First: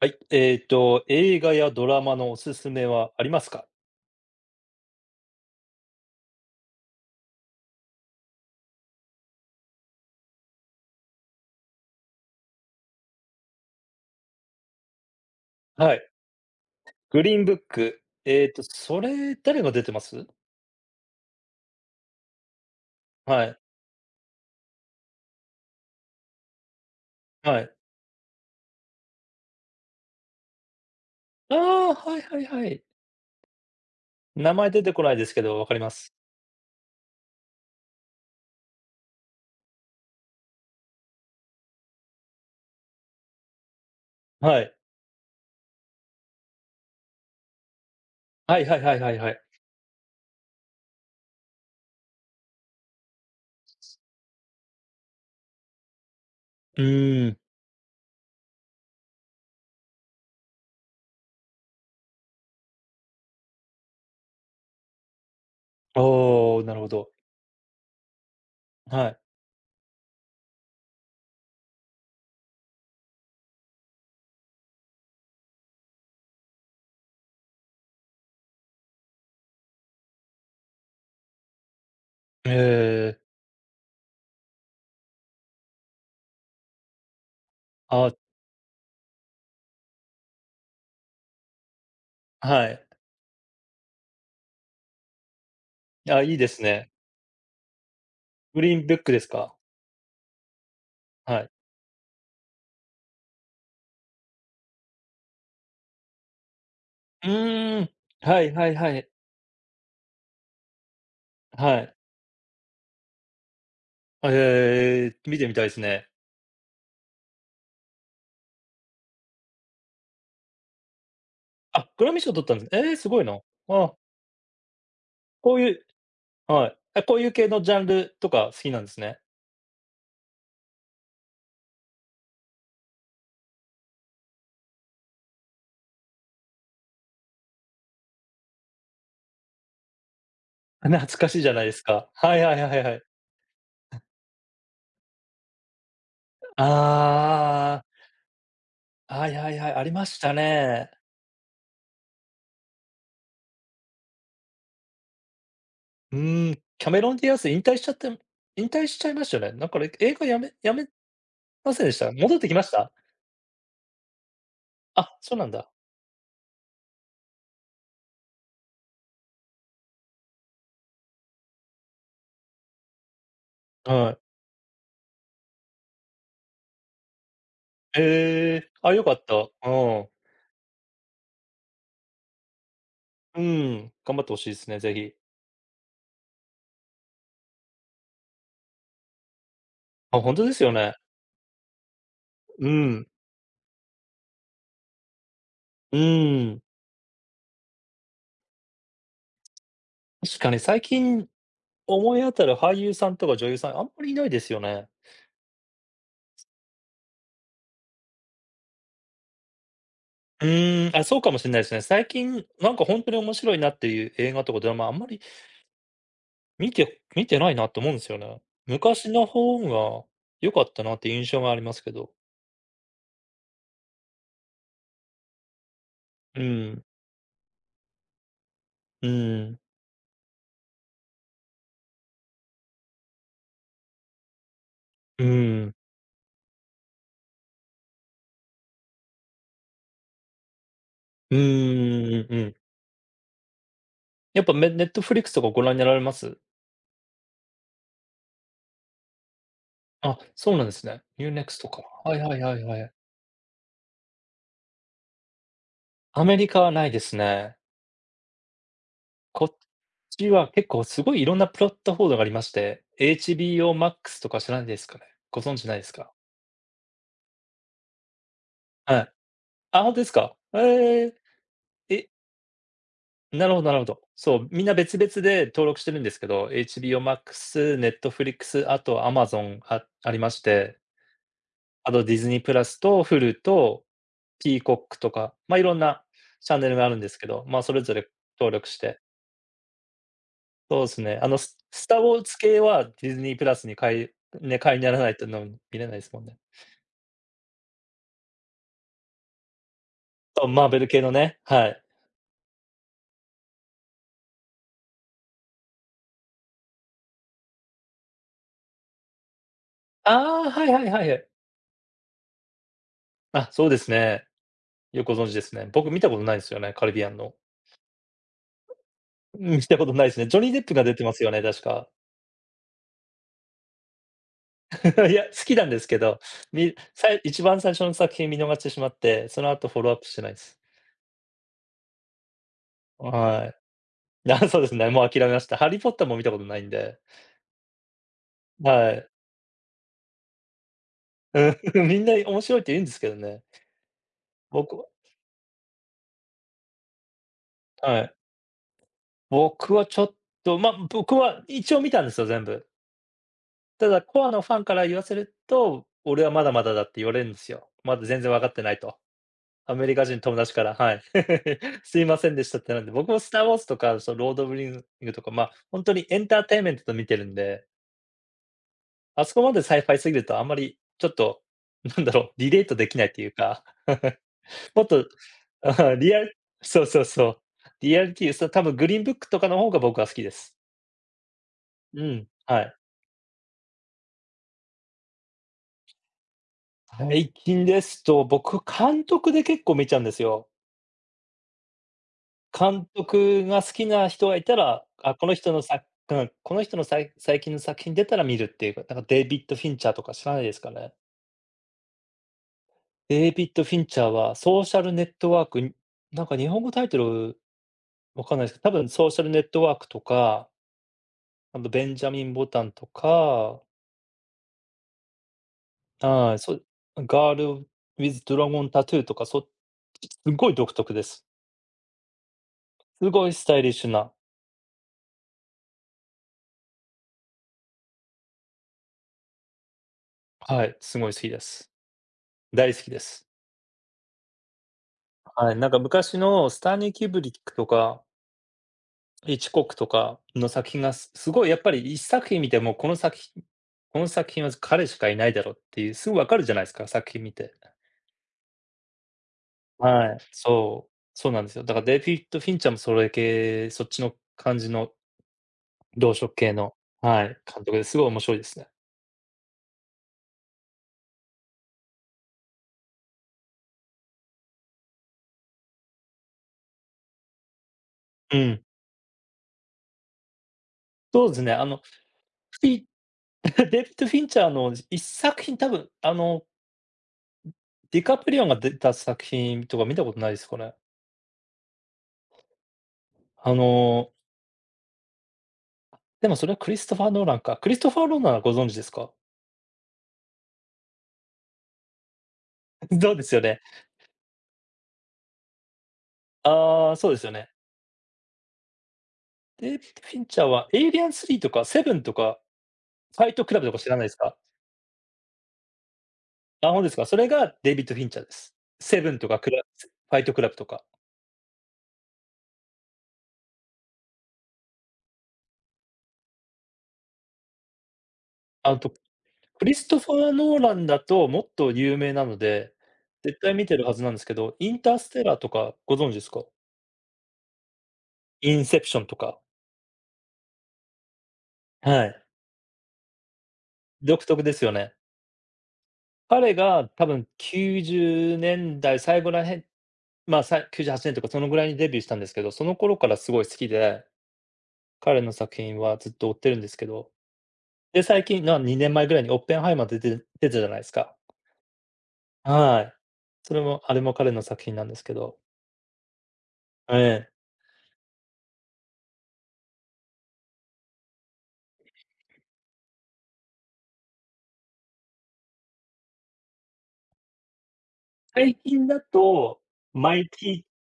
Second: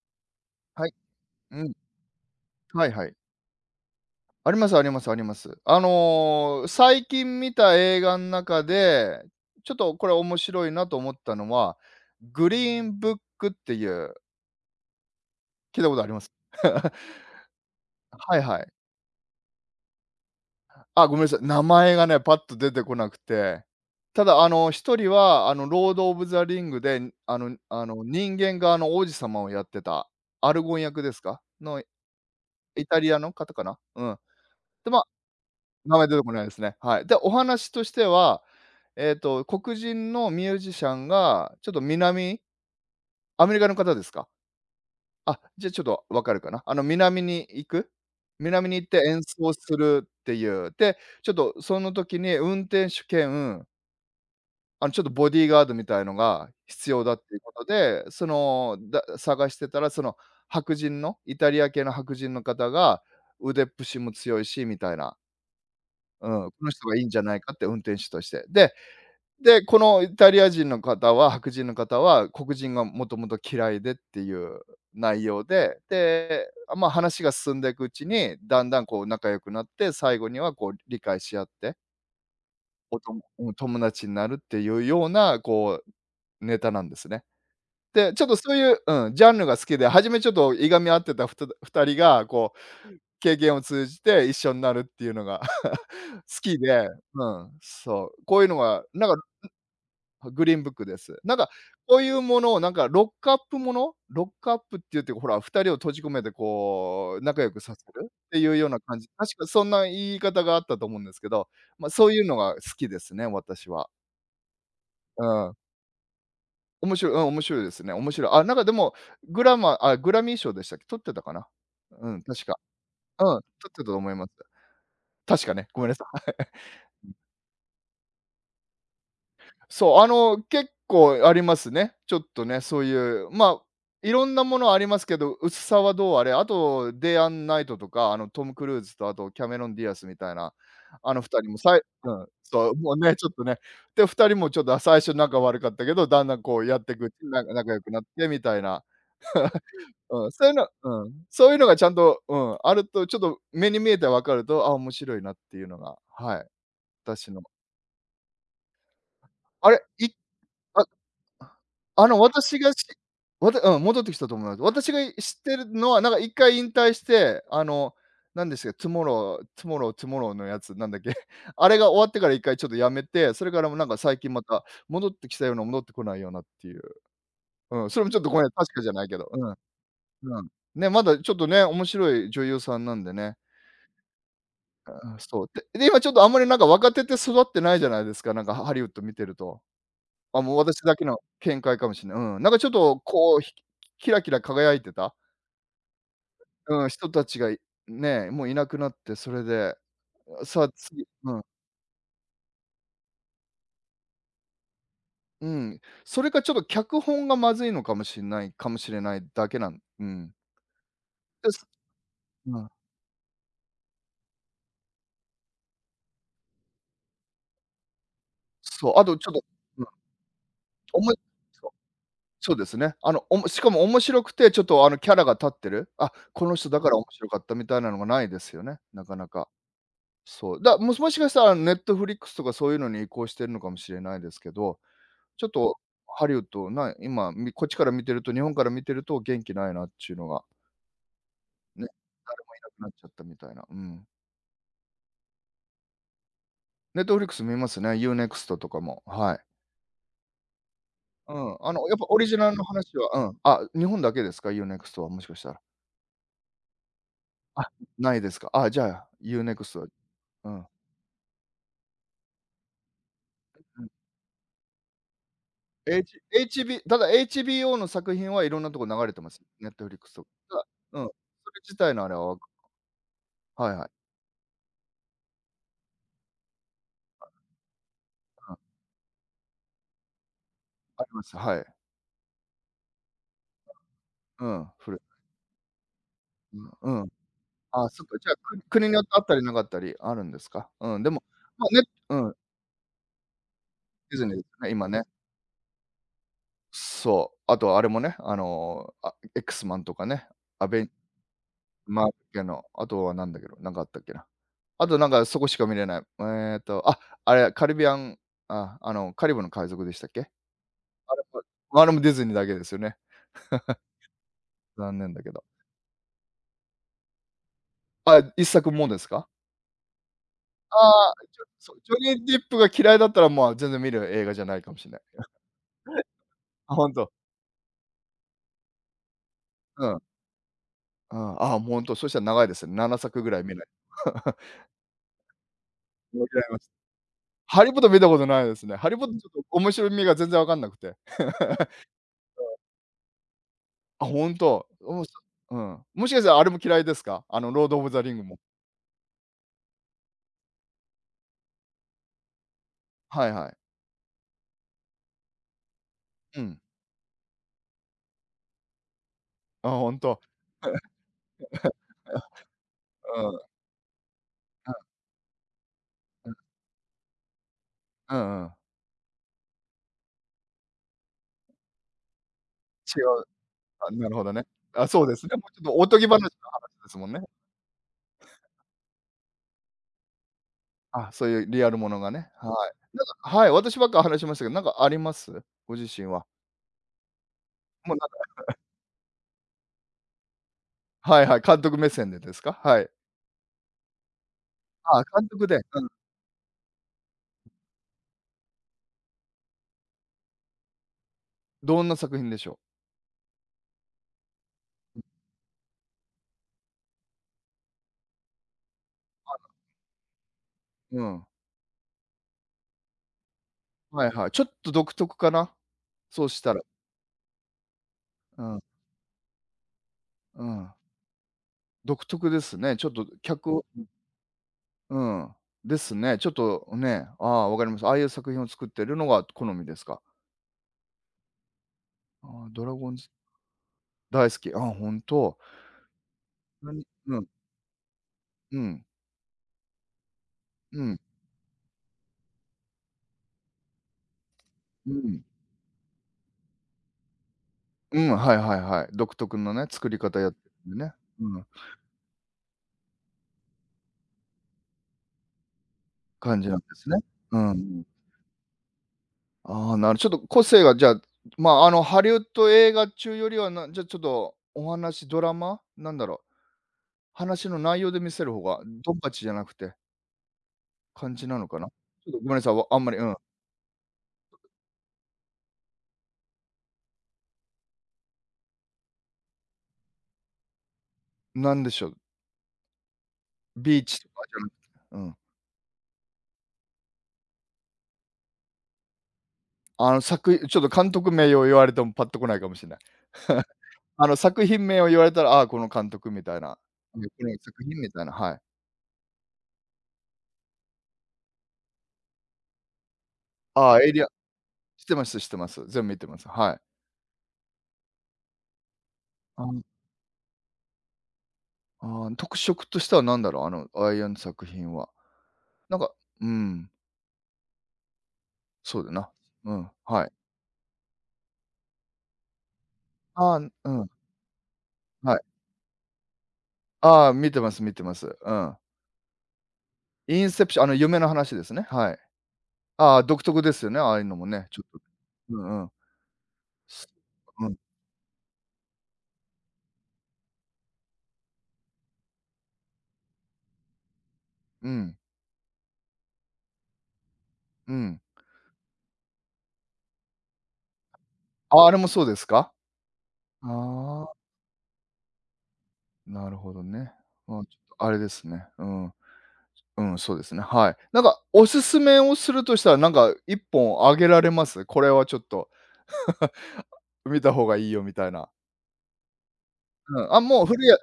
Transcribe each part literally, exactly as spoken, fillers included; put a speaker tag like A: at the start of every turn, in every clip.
A: はい、えっ
B: はい。
A: と、映画
B: う
A: や
B: ん。
A: ドラマのおすす
B: は
A: め
B: いは
A: は
B: い。
A: ありますか？
B: ありますありますあります。あの、最近見た映画の中で、ちょっとこれ面白いなと思ったのは、グリーンブックっていう、聞いた
A: は
B: ことあ
A: い。
B: ります？
A: グリーンブック。
B: はい
A: えっ
B: は
A: と、
B: い。
A: それ、誰が出てます？
B: あ、ごめんなさい。名前がね、パッと出てこなく
A: はい、
B: て。ただ、あの、ひとりは、あの、ロード・オブ・ザ・リングで、あの
A: はい。
B: あの、人間側の王子様をやってた、アルゴン役ですか？
A: あ
B: の
A: あ、はいはいはい。
B: イタリアの方かな？うん。
A: 名前出
B: で、
A: て
B: ま
A: こ
B: あ
A: ないですけど、わかりま
B: 名前
A: す。
B: 出てこないですね。はい。で、お話としては、えっと、黒人のミュージシャンが、ちょっと南アメリカの方ですか？
A: はい。
B: あ、じゃ、ちょっとわかるかな。あの、南に行く
A: はい
B: 南に
A: はい
B: 行っ
A: は
B: て
A: いはい
B: 演
A: はい。
B: 奏するっていう。で、ちょっとその時に運転手兼、あの、ちょっとボディーガードみたいのが
A: う
B: 必要だっ
A: ー
B: て
A: ん。
B: いうことで、その、だ探してたら、その白人の、イタリア系の白人の方が腕っぷしも強いしみたいな、うん、こ
A: おー
B: の
A: なる
B: 人
A: ほ
B: がいいん
A: ど。
B: じゃないかって運転手として。で
A: はい。
B: で、このイタリア人の方は、白人の方は、黒人がもともと嫌いでっていう内容で、で、ま、話が進んでいくうちに、だんだんこう仲良くなって、最後にはこう理解し合って、
A: え
B: おとも
A: え、
B: うん、友達になるっていうような、こう、ネタなんですね。
A: あ、
B: で、ちょっとそういううん、ジャンルが好きで、初めちょっといがみ合ってたふたふたりが、こう
A: はい。
B: 経験を通じて一緒になるっていうのが
A: あ、いい
B: 好
A: で
B: き
A: す
B: で、
A: ね。
B: うん、そう、こういうの
A: グリ
B: が、
A: ーンブッ
B: なん
A: クで
B: か
A: すか？
B: グリーンブックです。なん
A: は
B: か、
A: い。
B: こういうものをなんかロックアップものロックアップって言って、ほら、ふたりを閉じ込めてこう、
A: う
B: 仲良くさ
A: ー
B: せ
A: ん。
B: るって
A: は
B: い
A: い
B: うよう
A: はい
B: な
A: は
B: 感じ。
A: い。
B: 確かそんな言い方があったと思うんですけど、
A: は
B: ま、
A: い。
B: そういうのが好きですね、私は。
A: え
B: う
A: え、見てみ
B: ん。
A: たいですね。
B: 面白いうん、面白いですね。面白い。あ、なんかでも、グラマあ、グラミー賞でしたっけ、取ってたかな。
A: あ、グ
B: う
A: ラミー
B: ん、
A: 賞取
B: 確
A: った
B: か。
A: んです。ええ、すご
B: う
A: い
B: ん、
A: な。
B: 取ってたと
A: あ、
B: 思います。確か
A: こう
B: ね、
A: い
B: ご
A: う
B: めんなさい。
A: はい。あ、こういう系のジャンルとか好きなんですね。
B: そう、あの、結構ありますね。ちょっとね、そういう、ま、あいろんなものありますけど、薄さはどうあれ、あと、デイアンナイトとか、あの、トム・クルーズとあとキャメロン・ディアスみたいな、
A: あ、懐
B: あの
A: かし
B: 2
A: い
B: 人
A: じゃ
B: も
A: ないで
B: さい
A: すか。
B: うん、
A: はいはい
B: そ
A: は
B: う、
A: いは
B: もう
A: い。
B: ね、ちょっとね、で、ふたりもちょっと、最初仲悪かったけど、だんだんこう
A: あ
B: やっていくうちに、なんか仲良くなってみたいな、
A: あ、はいはいはい、ありまし
B: うん、
A: た
B: そういうの
A: ね。
B: うん、そういうのがちゃんと、うん、あると、ちょっと目に見えて分かると、あ、面白いなっていうのが、
A: う
B: はい、
A: ーん、キャメロン・デ
B: 私
A: ィア
B: の。
A: ス引退しちゃって引退しちゃいましたよね。なん
B: あ
A: か、
B: れ、
A: れ
B: い
A: 映画やめや
B: あ
A: めませんでし
B: あ
A: た？
B: の、
A: 戻ってき
B: 私
A: まし
B: がし
A: た？
B: わたうん、戻ってきたと思います。私が
A: あ、
B: 知
A: そう
B: っ
A: なん
B: てる
A: だ。
B: のは、なんかいっかい引退して、あの、なんでしたっけ、トゥモロートゥモロートゥモローのやつ、なんだっけ、あれが終わってからいっかいちょっとやめて、それからもなんか
A: は
B: 最
A: い。
B: 近また戻ってきたような、戻ってこないようなっていう。うん、それもちょっとごめん、
A: ええ、
B: 確かじゃ
A: あ、良
B: ない
A: か
B: け
A: っ
B: ど、
A: た。
B: うん、
A: うん。
B: うん。ね、まだちょっとね、面白い女優さんなんでね。
A: うーん、頑張って欲しいですね、ぜ
B: う
A: ひ。
B: ん、そう。でで、今ちょっとあんまりなんか若手って育ってないじゃないですか、なんかハハリウッド見てると。
A: あ、ほん
B: あ、
A: とで
B: もう
A: すよ
B: 私
A: ね。
B: だけの見解かもしれない。うん。なんかちょ
A: う
B: っと
A: ん、
B: こう、ひキラキラ輝いてた、
A: うーん。
B: うん、人たちが、いね、もういなくなって、それで、
A: 確かに
B: さあ
A: 最
B: 次
A: 近
B: うん、
A: 思い当たる俳優さんとか女優さん、あんまりいないですよね。
B: うん。それかちょっと脚本がまずいのかもしんないかもしれないだけなん、うん。
A: うーん、あ、そうかもし
B: で
A: れない
B: す。
A: ですね。最近、
B: うん。
A: なんか本当に面白いなっていう映画とかドラマ、あんまり見て見てないなと思うんですよね。
B: そう、あ
A: 昔
B: と
A: の
B: ちょっと、
A: 方
B: うん、
A: が良かったなっ
B: お
A: て
B: も
A: いう印象があり
B: そう、
A: ますけど。
B: そうですね。あの、おもしかも面白くて、ちょっとあのキャラが立ってる、あ、
A: う
B: この人だ
A: ん、
B: から面白かったみたいなのがないですよね、な
A: う
B: かなか。
A: ん、
B: そう、だもしもしかしたらネットフリックスとかそういうのに移行してるのかもしれないですけど、
A: う
B: ちょっ
A: ん、
B: とハリウッドな今、みこっちから見てると、日本から見てると元気ないなっちゅうのが、
A: うん
B: ね、
A: うんうんうん
B: 誰
A: う
B: も
A: ん。
B: いなくなっちゃったみたいな、うん。
A: やっぱ、ネットフリックスとかご覧になられます？
B: ネットフリックス見ますね、ユーネクストとかも、はい。
A: あ、そうなんですね。ユー
B: う
A: ネク
B: ん、
A: スト
B: あ
A: か。
B: のやっぱ
A: は
B: オ
A: い
B: リジ
A: はい
B: ナル
A: はい
B: の
A: はい。
B: 話はうん、あ、日本だけですか？ユーネクストはもしかしたら。
A: アメリカはないですね。
B: あ、ないですか。あ、じゃあユー
A: こ
B: ネ
A: っ
B: クストは
A: ちは
B: うん、
A: 結構すごいいろんなプラットフォームがありまして、エイチビーオー
B: うん。
A: Max とか知らないですかね？ご存知ないですか？
B: H HB ただ エイチビーオー の作品はいろんなとこ
A: は
B: 流れ
A: い。
B: てます。
A: あ、ほです
B: Netflix と
A: か。
B: か。うん。
A: え
B: そ
A: え。
B: れ自体のあ
A: え、
B: れはわか
A: なるほど、
B: は
A: な
B: い
A: るほ
B: は
A: ど。
B: い。
A: そう、みんな別々で登録してるんですけど、エイチビーオー Max、 ス、
B: うん、
A: Netflix、あと Amazon あありまして、
B: あります。はい。
A: あとディズニープラスと Hulu と
B: う
A: ピー
B: ん、
A: コッ
B: 古
A: ク
B: い。
A: とか、まあ、いろんなチャンネルがあ
B: う
A: るん
B: ん、うん。
A: ですけど、まあ、それ
B: あ、
A: ぞ
B: そっ
A: れ
B: か、じゃあ、
A: 登
B: く
A: 録し
B: 国に
A: て。
B: よってあったりなかったりあるんですか？
A: そうで
B: う
A: す
B: ん、で
A: ね、
B: も、
A: あの、ス
B: まあ、ね
A: スター・ウォー
B: うん、
A: ズ系はディズニープラスに会い
B: ディズニーで
A: ね、
B: すね、
A: 会員に
B: 今
A: なら
B: ね。
A: ないと、の見れないですもんね。
B: そう、あとあれもね、あの、あ、X-Man とかね、
A: そう、
B: ア
A: マーベ
B: ベ
A: ル
B: ン
A: 系のね、はい。
B: マーベの、あとはなんだけど、なんかあったっけな。あとなんかそこしか見れない。えっと、あ、あれ、カリビアンあ、あの、カリブの海賊でしたっけ？
A: ああ、はいはいはいは
B: あれ
A: い。
B: もあれもディズニーだけですよね。
A: あ、そうですね。
B: 残
A: よ
B: 念
A: く
B: だ
A: ご存
B: け
A: 知で
B: ど。
A: すね。僕、見たことないんですよね、カリビアンの。
B: あ、いっさくもですか？
A: うん、見たことないですね。ジョニー・デップ
B: あ
A: が出てま
B: あ、
A: すよ
B: ジ
A: ね、
B: ョ
A: 確
B: そう、
A: か。
B: ジョニー・デップが嫌いだったら、まあ、全然見る映画じゃないかもしんない。
A: いや、好きなんですけど、
B: あ、
A: み
B: ほん
A: さ
B: と。
A: い一番最初の作品見逃してしまって、その後フォ
B: う
A: ローア
B: ん。
A: ップしてないです。
B: うん、ああ、もうほんと、そしたら長いですね。ななさくぐらい
A: は
B: 見ない。
A: い。あ、そうですね、もう諦めました。ハリー・ポッターも見
B: も
A: た
B: ち
A: こ
B: ゃい
A: とな
B: ま
A: いん
B: す。
A: で、
B: ハリー・ポッター見たことないですね。ハ
A: は
B: リー・ポッ
A: い。
B: ターちょっと面白みが全然わかんなくて。
A: うん、 みんな面白いって言うんですけどね。
B: あ、ほん
A: 僕
B: と。
A: は
B: おもしうん。もしかしたらあれも嫌いですか？あの、ロード・オブ・
A: は
B: ザ・リ
A: い。
B: ングも。
A: 僕はちょっと、まあ、僕は一応見たんですよ、全部。
B: はいはい。
A: ただコアのファンから言わせると、俺は
B: う
A: まだ
B: ん。
A: まだだって言われるんですよ。まだ全然わかってないと。
B: あ、
A: アメ
B: ほ
A: リ
B: ん
A: カ人
B: と。
A: の友達から、はい。すいませんでしたって。なんで、僕も
B: うん。う
A: ス
B: んう
A: タ
B: ん。
A: ー・ウォーズとか、そのロード・オブ・リングとか、ま、あ本当にエンターテインメントと見てるんで、
B: うんうん。
A: あそこまでサイファイすぎるとあんまりちょっと、なんだろう、リレートでき
B: 違
A: ないって
B: う
A: いうか、
B: あ、なる ほどね。
A: も
B: あ、
A: っ
B: そ
A: と、
B: うですね。もうちょっとお
A: あ
B: とぎ
A: リ
B: 話
A: ア
B: の話
A: ル、そう
B: です
A: そう
B: もんね。
A: そう。リアリティ、そ、多分グリーンブックとかの方が僕は好きです。
B: あ、そういうリアルもの
A: う
B: が
A: ん、
B: ね、はい。なんかはい、私ばっか話しましたけど、なんかあります？ご自身は。
A: はい。最近で
B: もう
A: す
B: なん
A: と、
B: か
A: 僕、監督で結構見ちゃうんですよ。
B: はいはい、監督目線でですか？は
A: 監
B: い。
A: 督が好きな人がいたら、
B: あ
A: あ、こ
B: 監
A: の
B: 督
A: 人
B: で、
A: の
B: う
A: さ
B: ん。
A: うん、この人のさい最近の作品出たら見るっていうか、なんかデイビッド・フィンチャーとか知らないですかね？
B: どんな作品でしょ
A: デイビッド・フィンチャーはソーシャルネットワークに、なんか日本語タイトルわかんないですけど、多分ソーシャルネットワークとか、
B: う？うん。
A: あとベンジャミン・ボタンとか、
B: はいはい。ちょっと独特かな、そう
A: はい、
B: し
A: そ
B: たら。
A: う、ガール・ウィズ・ド
B: う
A: ラ
B: ん、
A: ゴン・タトゥーとか、そす
B: う
A: ごい
B: ん。
A: 独特です。
B: 独特ですね。ちょっと
A: すごいスタ
B: 脚
A: イリッシュな、
B: うん、ですね。ちょっとね、ああ、わかります。ああいう作品を作ってるのが好みですか？
A: はい、すごい好きです。
B: ああ、ドラ
A: 大好
B: ゴ
A: き
B: ン
A: で
B: ズ
A: す。
B: 大好き。ああ、本当。
A: はい、なんか昔のス
B: な
A: ター
B: に
A: ニー・キュー
B: う
A: ブ
B: ん。
A: リックとか、
B: うん。
A: ヒッチコックとかの作品
B: う
A: が
B: ん。
A: すすごいやっぱり一作品見ても、この作品この作品は彼
B: う
A: しかい
B: ん。
A: ないだろうっていう、すぐ分かるじゃないですか、作品見て。
B: うん、はいはいはい。独特のね、作り
A: は
B: 方
A: い、
B: やってるんで
A: そう、
B: ね。
A: そう
B: う
A: な
B: ん、
A: んですよ。だからデイヴィッド・フィンチャーもそれ系、そっちの感じの同色
B: 感じ
A: 系
B: なんで
A: の、
B: すね。
A: はい、
B: う
A: 監督で
B: ん。
A: すごい面白いですね。
B: ああ、なるちょっと個性がじゃあ、まあ、あの、ハリウッド映画中よりは、なじゃ、ちょっとお話ドラマ、なんだろう、話の内容で見せる
A: う
B: 方が、
A: ん。
B: ドンパチじゃなくて、感じ
A: そうで
B: な
A: す
B: の
A: ね、
B: か
A: あ
B: な？
A: の、
B: ちょっとごめんなさい、
A: フ
B: わあ
A: ィ
B: んまり、うん、
A: デイヴィッド・フィンチャーの一作品多分、あの、ディカプリオが出た作品とか見たことないですかね？
B: なんでしょう？
A: あ
B: ビーチと
A: の、
B: かじゃなくて、うん。
A: でもそれはクリストファー・ノーランか。クリストファー・ノーランはご存知ですか？
B: あの、作ちょっと監督名を言われてもパッとこないかもしれない。
A: そうですよ ね。
B: あの、作品名を言われたら、ああ、この監督みたいな。
A: ああ、
B: うん、こ
A: そうですよ
B: の
A: ね。
B: 作品みたいな、はい。
A: デイビッド・フィンチャーはエイリアンスリーとかセブンとか、ファイトクラブと
B: あ
A: か
B: あ、エ
A: 知
B: イ
A: ら
B: リ
A: な
B: ア
A: い
B: ン、
A: ですか？
B: 知ってます知ってます。全部見てます。はい。
A: あ、ほんですか。それがデイビッド・フィンチャーです。セブンとか、
B: あ
A: ク
B: ん、
A: ラファイトクラブとか。
B: ああ、特色としては何だろう、あの、アイアン作品は。なんか、うん、
A: あ
B: そうだ
A: と、
B: な。う
A: ク
B: ん、
A: リスト
B: はい。
A: ファー・ノーランだともっと有名なので、
B: ああ、
A: 絶
B: う
A: 対見てる
B: ん、
A: はずなんですけど、インタース
B: は
A: テ
B: い。
A: ラーとかご存知ですか？
B: ああ、見てます見てます。う
A: イ
B: ん。
A: ンセプションとか。
B: インセプション、あの、夢の話ですね。はい。
A: はい。
B: ああ、独特ですよね、ああいうの
A: 独
B: も
A: 特
B: ね、
A: で
B: ちょ
A: すよ
B: っと。
A: ね。
B: うんうん。
A: 彼
B: す
A: が多分
B: うん、
A: きゅうじゅうねんだい最後らへん、まあ、さきゅうじゅうはちねんとかそのぐらいにデビューしたんですけど、その頃からすごい好きで、
B: うん、
A: 彼の作品はずっと追ってるんですけど、
B: うん。
A: で、最近、なにねんまえぐらいにオッペンハイマー出て出てたじゃないですか。
B: あ、あれもそうですか？
A: はい。それもあれ
B: あ
A: も
B: あ。
A: 彼の作品なんですけど、
B: なるほどね。
A: ええ。
B: まあ、ちょっとあれですね。うん。うん、そうですね。はい。なんかおすすめをするとしたら、なんかいっぽんあげられます？これはちょっと見た方がいいよみたいな。
A: 最近だと、
B: うん、
A: マ
B: あ、
A: イ
B: もう古
A: ティ
B: いや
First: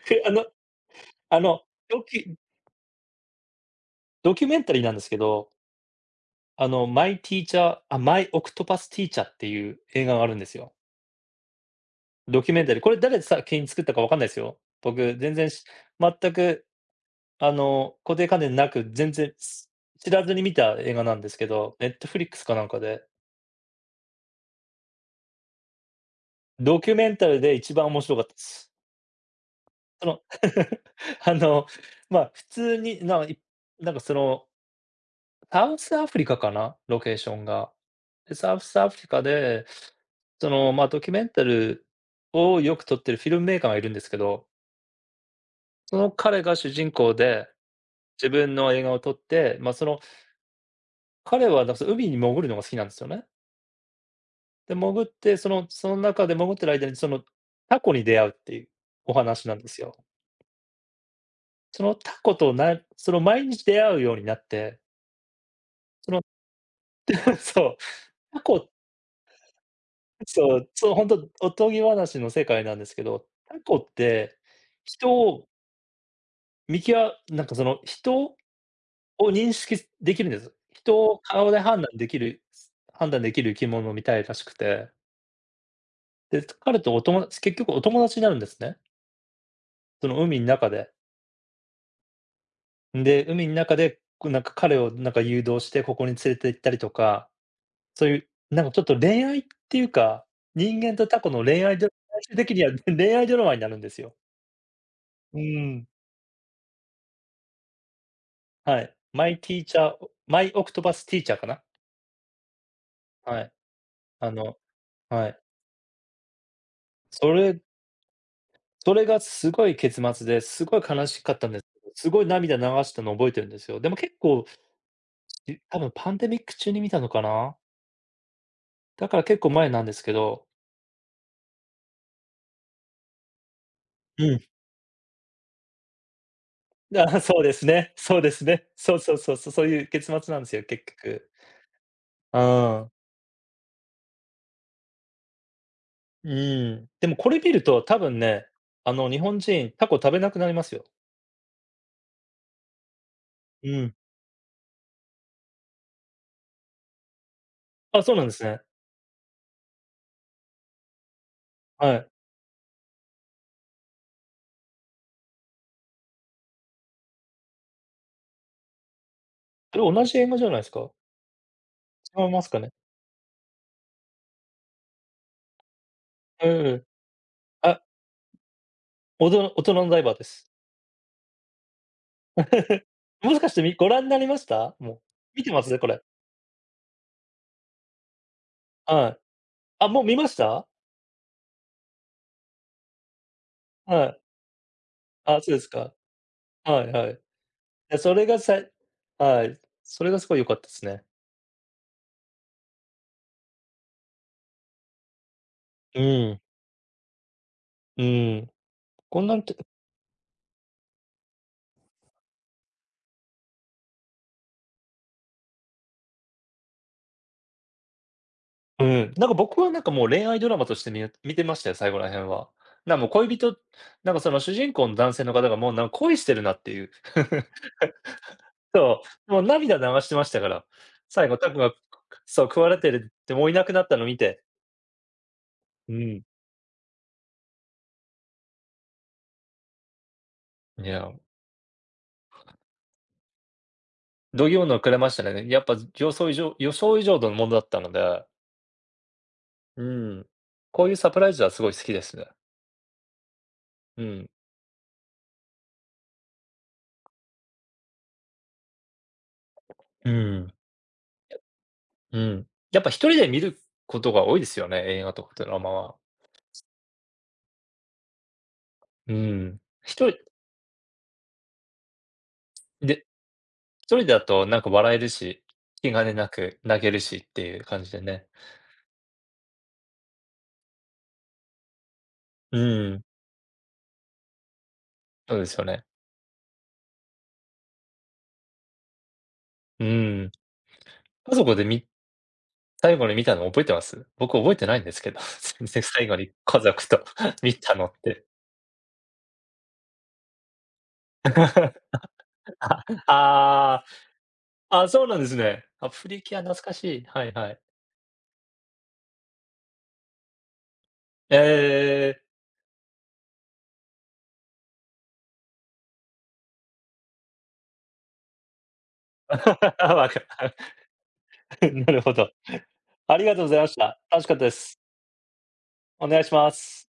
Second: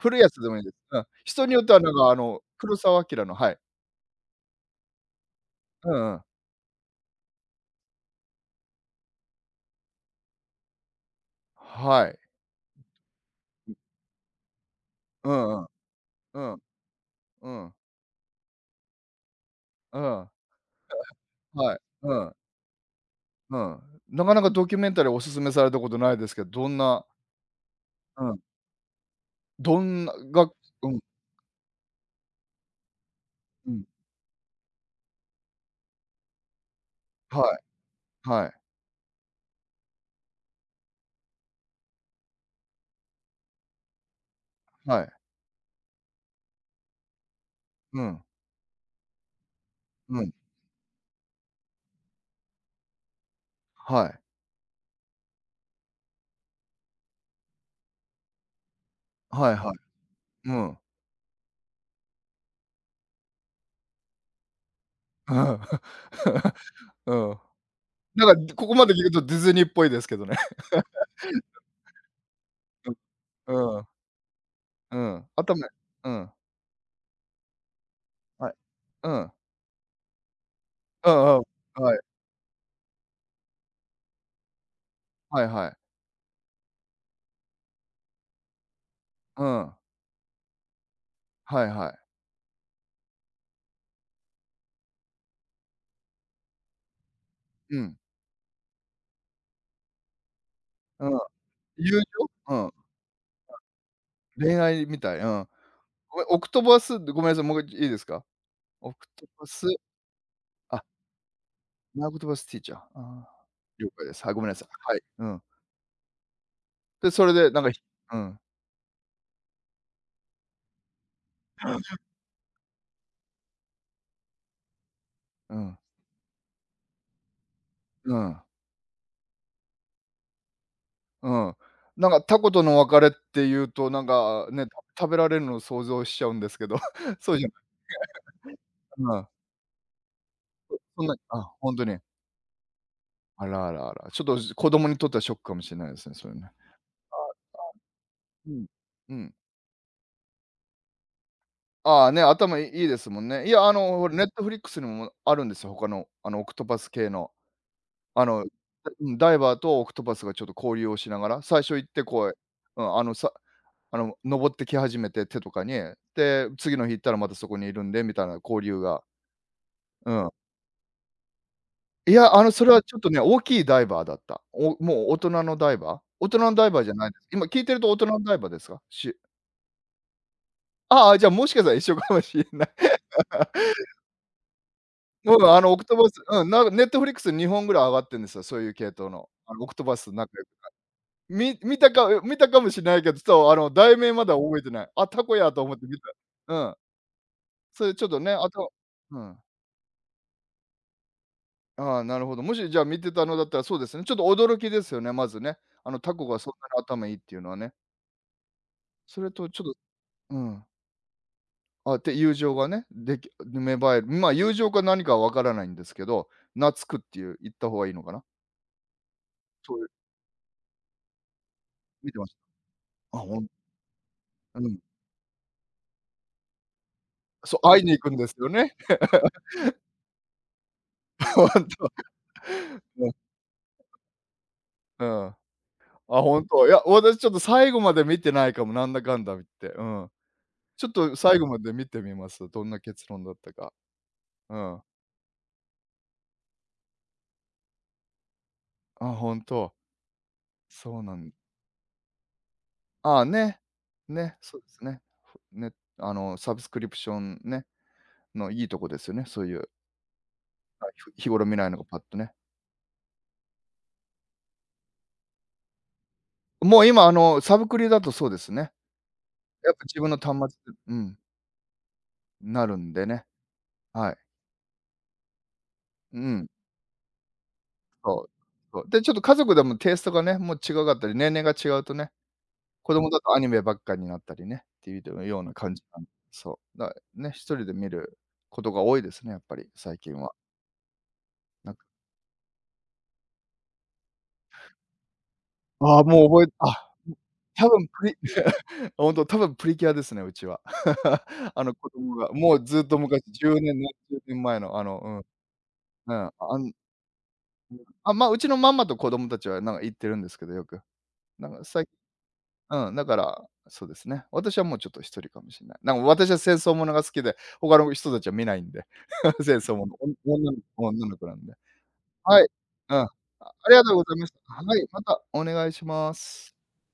B: 古い や
A: あ
B: つ
A: の、
B: でもいいです。うん。
A: あ
B: 人に
A: の、
B: よってはなん
A: ド
B: かあ
A: キュ
B: の、黒澤明の、はい。
A: ドキュメンタリーなんですけど、
B: うんうん。
A: あの、マイティーチャーあ、マイオクトパスティーチャーっていう映画があるんですよ。
B: はい。
A: ドキュメンタリー。これ誰作品作ったかわかんないですよ。僕
B: う
A: 全然
B: んう
A: し
B: ん。
A: 全
B: うん
A: く、あ
B: うん。
A: の、固定観念なく、全然、す
B: う
A: 知ら
B: ん。
A: ずに見た映画なんですけ
B: は
A: ど、
B: い。
A: ネット
B: う
A: フリッ
B: ん。
A: クスかなんかで、
B: うん。なかなかドキュメンタリーおすすめされたことないですけど、どん
A: ドキュ
B: な、
A: メンタルで一番面白か
B: う
A: った
B: ん、
A: です。
B: どん
A: そ
B: な
A: の
B: がうん、
A: あの、まあ、普通に、ない
B: うん。
A: なんかその、サウスアフリカかな、ロケーション
B: は
A: が。
B: い、
A: で、
B: はい、
A: サウスアフリカで、その、まあ、ドキュメンタルをよく撮ってるフィルムメーカーがいるんですけど、
B: はい。
A: その彼が主人公で、
B: うん、
A: 自分の映画を撮って、まあ、その、
B: うん。
A: 彼はなんかその海に潜るのが好きなんですよね。
B: はい。
A: で、潜って、そのその中で潜ってる間に、そのタコに出会うっていうお話
B: は
A: な
B: い
A: んで
B: はい。
A: すよ。
B: うん。
A: そのタコとなその毎日出会うようになって、
B: うん。
A: その
B: う ん。
A: そう、
B: な
A: タ
B: んか、こ
A: コ
B: こまで聞くとディズニーっぽいですけどね。
A: そう、そう、本当おとぎ話の世界なんです けど、
B: うん。
A: タコ
B: うん。
A: って
B: う
A: 人
B: ん。
A: を
B: 頭うん。
A: 見きなんかその人を
B: はい。うん。
A: 認識できるんです。人
B: う
A: を
B: んうん。
A: 顔で判断
B: は
A: で
B: い。
A: きる判断できる生き物みたいらしくて、
B: はいはい。
A: で、彼とおとも結局お友達になるんですね。
B: うん。
A: その海の中で。
B: はいはい。
A: で、海の中で、こうなんか彼をなんか誘導してここに連れて行ったりとか、
B: うん。
A: そういうなんかちょっと恋愛っていうか、人間
B: う
A: と
B: ん。
A: タコの恋愛
B: 友
A: ド
B: 情？
A: 最終的に
B: うん。
A: は 恋愛ドラマになるんですよ。
B: 恋愛みたい、う
A: う
B: ん。
A: ん、
B: ごめん、オクトバスごめんなさい、もういっかいいいですか？
A: は
B: オ
A: い。
B: クト
A: マイ
B: パ
A: ティー
B: ス、
A: チャーマイオクト
B: あ、
A: パスティーチャーかな。
B: ナークトバスティーチャー。あ
A: はい。
B: ー了解です。
A: あ
B: はい、ごめんな
A: の、
B: さい。はい。う
A: はい。
B: ん。で、それ
A: そ
B: でな
A: れ
B: んか、うん、
A: それがすごい結末で、すごい悲しかったんですけど、すごい涙流したの覚えてるんですよ。でも結構、
B: う
A: い
B: ん、
A: 多分パンデミック中に見たのかな。
B: うん。
A: だから結構前なんですけど。
B: うん。なんかタコとの別れっていうと、なん
A: うん。
B: かね、た食べられるのを想像しちゃうんですけど、
A: あ、
B: そう
A: そう
B: じゃ
A: で
B: ない、
A: すね。そうですね。そう
B: う
A: そう
B: ん、
A: そうそう、そういう結末なんですよ、結
B: そんな、
A: 局。
B: あ、本当に。
A: うん。
B: あらあらあら。ちょっと子供にとってはショックかもしれないですね、そ
A: う
B: れね。
A: ーん。でもこれ見ると、多分ね、
B: うん。
A: あの、
B: う
A: 日
B: ん。
A: 本人、タコ食べなくなりますよ。
B: ああ、ね、頭いいいいですもんね。いや、あ
A: うん。
B: の、ネットフリックスにもあるんですよ、他の、あの、オクトパス系の。
A: あ、そう
B: あ
A: なんです
B: の、
A: ね。
B: うん、ダイバーとオクトパスがちょっと交流をしながら、最初行っ
A: は
B: て
A: い。
B: こう、うん、あの、さあの、登ってき始めて、手とかに、で、次の日行ったらまたそこにいるんでみたいな交流が。
A: それ同
B: う
A: じ映
B: ん。
A: 画じゃないですか？
B: い
A: 違い
B: や、
A: ま
B: あ
A: す
B: の、
A: か
B: それ
A: ね？
B: はちょっとね、大きいダイバーだった。おもう大人のダイバー？大人
A: う
B: のダ
A: ん
B: イ
A: う
B: バー
A: ん。
B: じゃないです。今聞いてる
A: あ、
B: と大人のダイバーですか？し
A: おど大人のダイバーです。
B: ああ、じゃあ、もしかしたら一緒かもし れない。
A: もしかしてみご覧になりました？もう。
B: も
A: 見
B: う
A: て
B: あ
A: ま
B: の、オ
A: す？
B: ク
A: こ
B: ト
A: れ。
B: バス、うん、なネットフリックスに、ほんか Netflix、にほんぐらい上がってんですよ、そういう系統
A: はい。
B: の。あの、オクト
A: あ、
B: バ
A: もう
B: ス
A: 見ま
B: 仲
A: し
B: 良く。
A: た？
B: み見たか見たかもしれないけど、ちょっとあの、題
A: は
B: 名
A: い。
B: まだ覚えてない。あ、タコ
A: あ、
B: や
A: そうで
B: と
A: す
B: 思って
A: か。
B: 見た。うん。
A: はいはい。い
B: それ
A: や、
B: ちょっ
A: そ
B: と
A: れ
B: ね、
A: が
B: あ
A: さい
B: と、うん。
A: はい。それがすごい良かったすね。
B: ああ、なるほど。もしじゃあ見てたのだったらそうですね、ちょっと驚きですよね、まずね。あの、
A: う
B: タコが
A: ん。
B: そんなに頭いいっていうのはね。
A: うん。
B: そ
A: こん
B: れ
A: なん
B: と
A: て
B: ちょっと、うん。あ、で、友情がね、でき芽生える。まあ、友情か何かは分からないんですけど、懐くっていう言った方がいいのかな。
A: うん、なんか僕は
B: そう
A: なん
B: いう、
A: かもう恋愛ドラマとして見え見てましたよ、最後ら
B: 見てま
A: 辺
B: し
A: は。なんも
B: た。あ、
A: 恋
B: ほん
A: 人なんかその主
B: う
A: 人
B: ん。
A: 公の男性の方がもうなん恋してるなっていう。
B: そう、会いに行くんですよね。
A: そう、もう 涙流してましたから。最後
B: ほん
A: 拓が、
B: と。
A: そう、食われてる
B: う
A: でもういなくなったの見て、
B: ん、うん。あ、
A: うん。
B: 本当、いや、私ちょっと最後まで見てないかも、なんだかんだ見て。うん。ち
A: い
B: ょっ
A: や、
B: と最後まで見てみます。どんな結論だったか。
A: 度
B: う
A: 肝を抜
B: ん。
A: かれましたね。やっぱ予想以上予想以上のものだったので、
B: あ、本当、
A: うん。こういう
B: そう
A: サ
B: な
A: プラ
B: ん
A: イズはすごい好きですね。
B: ああ、ね。
A: うん。
B: ね、そうですね。ふね、あの、サブスクリプションね、のいいとこですよね、そういう。
A: うん、
B: はい、ふ日頃見ないのがパッと
A: う
B: ね。
A: ん。やっぱ一人で見ることが多いですよね、映画とかドラマは。
B: もう今あの、サブクリだとそうですね。
A: うん。
B: やっぱ自
A: 一
B: 分の
A: 人
B: 端末、うん、なるん
A: で
B: でね。
A: 一人
B: はい。
A: だとなんか笑えるし、気兼ね
B: う
A: な
B: ん、
A: く泣けるしっていう感じでね。
B: そう、そう。で、ちょっと家族でもテイストがね、もう違かったり、年齢が違うとね、
A: う
B: 子
A: ん、
B: 供だとアニメばっかになったりね、っていう
A: そう
B: よう
A: で
B: な
A: すよ
B: 感じ
A: ね。
B: なん、そう。だね、ひとりで見ることが多いですね、やっぱり
A: う
B: 最近
A: ん。
B: は。
A: 家族で
B: なんか、
A: み最後に見たの覚えてます？僕覚えてないんですけど、全然
B: ああ、
A: 最後
B: もう
A: に
B: 覚え
A: 家
B: あ、
A: 族と 見
B: 多
A: たの
B: 分
A: っ
B: プリ
A: て。
B: ほんと、 多分プリキュアですね、うちは。あの子供が、も うず
A: あ、
B: っと昔じゅうねん、
A: あ
B: 何十年前の
A: あ、
B: あ
A: あ、
B: の、
A: そう
B: う
A: な
B: ん。
A: んですね。あ、プ
B: う
A: リ
B: ん、
A: キュア
B: あ
A: 懐
B: ん
A: かしい。はいはい。
B: あ、ま、うちのママと子供たちはなんか行ってるんですけど、よく。
A: え
B: なんかさい
A: え。
B: うん、だから、そうですね。私はもうちょっと一人かもしんない。なんか私は戦争ものが好きで、他の人たちは見ないんで。戦争 もの、
A: わか
B: お女の女の子なんで。
A: なるほど。
B: はい。うん、あ
A: ありがとうございま
B: り
A: し
B: がとう
A: た。
B: ござい
A: 楽
B: ま
A: し
B: し
A: かっ
B: た。
A: たで
B: は
A: す。
B: い、またお願いし
A: お
B: ま
A: 願いしま
B: す。
A: す。